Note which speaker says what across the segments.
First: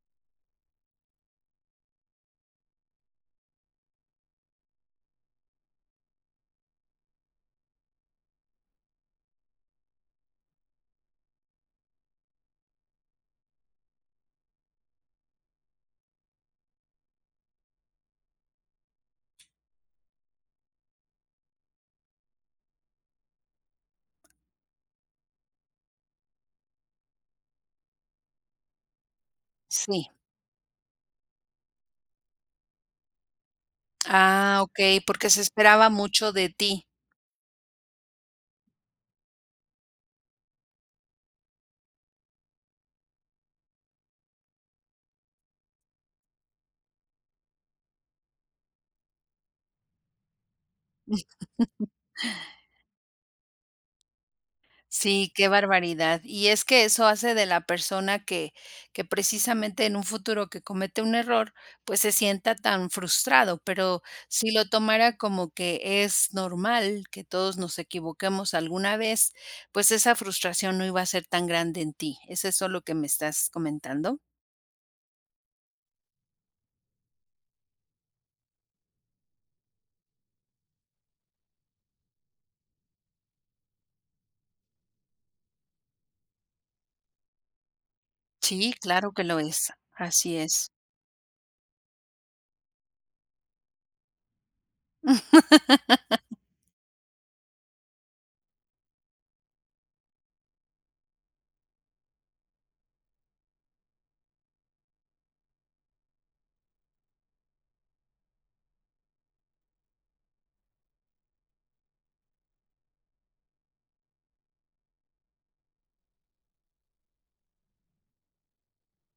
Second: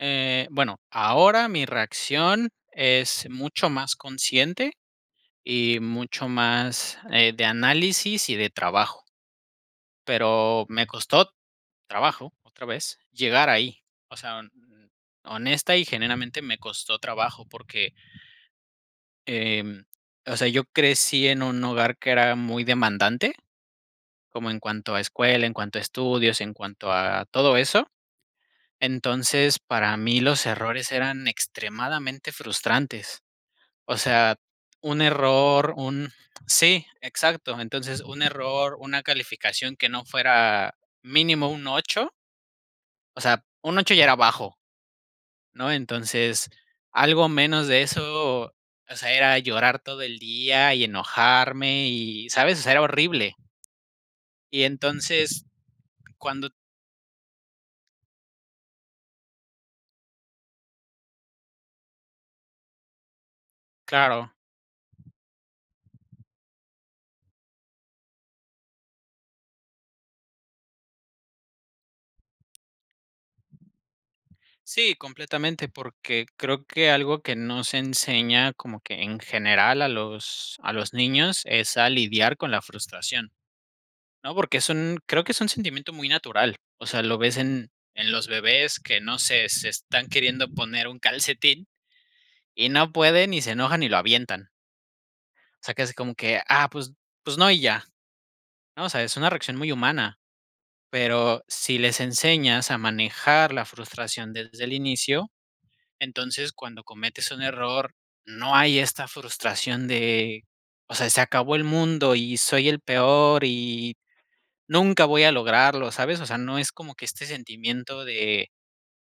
Speaker 1: Eh, bueno, ahora mi reacción es mucho más consciente y mucho más, eh, de análisis y de trabajo. Pero me costó trabajo, otra vez llegar ahí. O sea, hon honesta y genuinamente me costó trabajo porque em, o sea, yo crecí en un hogar que era muy demandante. Como en cuanto a escuela, en cuanto a estudios, en cuanto a todo eso. Entonces, para
Speaker 2: Sí.
Speaker 1: mí los errores eran extremadamente frustrantes. O sea,
Speaker 2: Ah, okey,
Speaker 1: un
Speaker 2: porque se
Speaker 1: error,
Speaker 2: esperaba
Speaker 1: un
Speaker 2: mucho de ti.
Speaker 1: Sí, exacto. Entonces un error, una calificación que no fuera mínimo un 8 o sea, un 8 ya era bajo ¿no? Entonces, algo menos de eso, o o sea, era llorar todo el día y enojarme y ¿sabes? O sea, era horrible. Y
Speaker 2: Sí,
Speaker 1: entonces,
Speaker 2: qué barbaridad. Y
Speaker 1: cuando
Speaker 2: es que eso hace de la persona que que precisamente en un futuro que comete un error, pues, se sienta tan frustrado, pero,
Speaker 1: Claro.
Speaker 2: si lo tomara como que es normal, que todos nos equivoquemos alguna vez, pues, esa frustración no iba a ser tan grande en ti, ¿es eso lo que me estás comentando?
Speaker 1: Sí, completamente, porque creo que algo que no se enseña como que en general a los a los niños es a lidiar con la frustración, ¿no? Porque son creo que es un sentimiento muy natural. O sea, lo ves en en los
Speaker 2: Sí,
Speaker 1: bebés que,
Speaker 2: claro
Speaker 1: no
Speaker 2: que lo
Speaker 1: sé, se
Speaker 2: es.
Speaker 1: están
Speaker 2: Así
Speaker 1: queriendo
Speaker 2: es.
Speaker 1: poner un calcetín. Y no pueden, y se enojan y lo avientan. O sea que así como que: "Ah, pues pues, no y ya", ¿no? O sea, es una reacción muy humana, pero si les enseñas a manejar la frustración desde el inicio, entonces, cuando cometes un error, no hay esta frustración de: "O sea, se acabó el mundo y soy el peor y nunca voy a lograrlo", ¿sabes? O sea, no es como que este sentimiento de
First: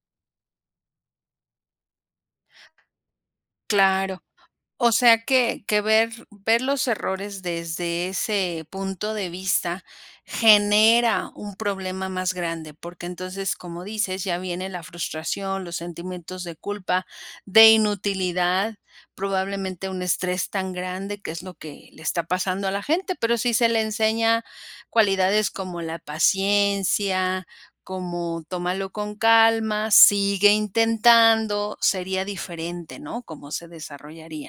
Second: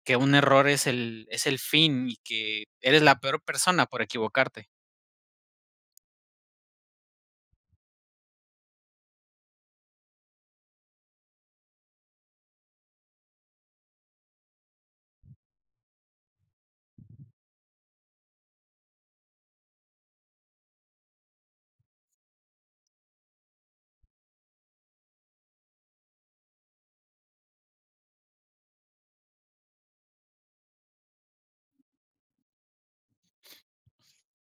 Speaker 1: que un error es el es el fin y que eres la peor persona por
Speaker 2: Claro.
Speaker 1: equivocarte.
Speaker 2: O sea, que que ver ver los errores desde ese punto de vista genera un problema más grande. Porque entonces, como dices: "Ya viene la frustración, los sentimientos de culpa, de inutilidad", probablemente un estrés tan grande, que es lo que le está pasando a la gente. Pero sí se le enseña cualidades como la paciencia, como, tómalo con calma, sigue intentando, sería diferente, ¿no? Cómo se desarrollaría.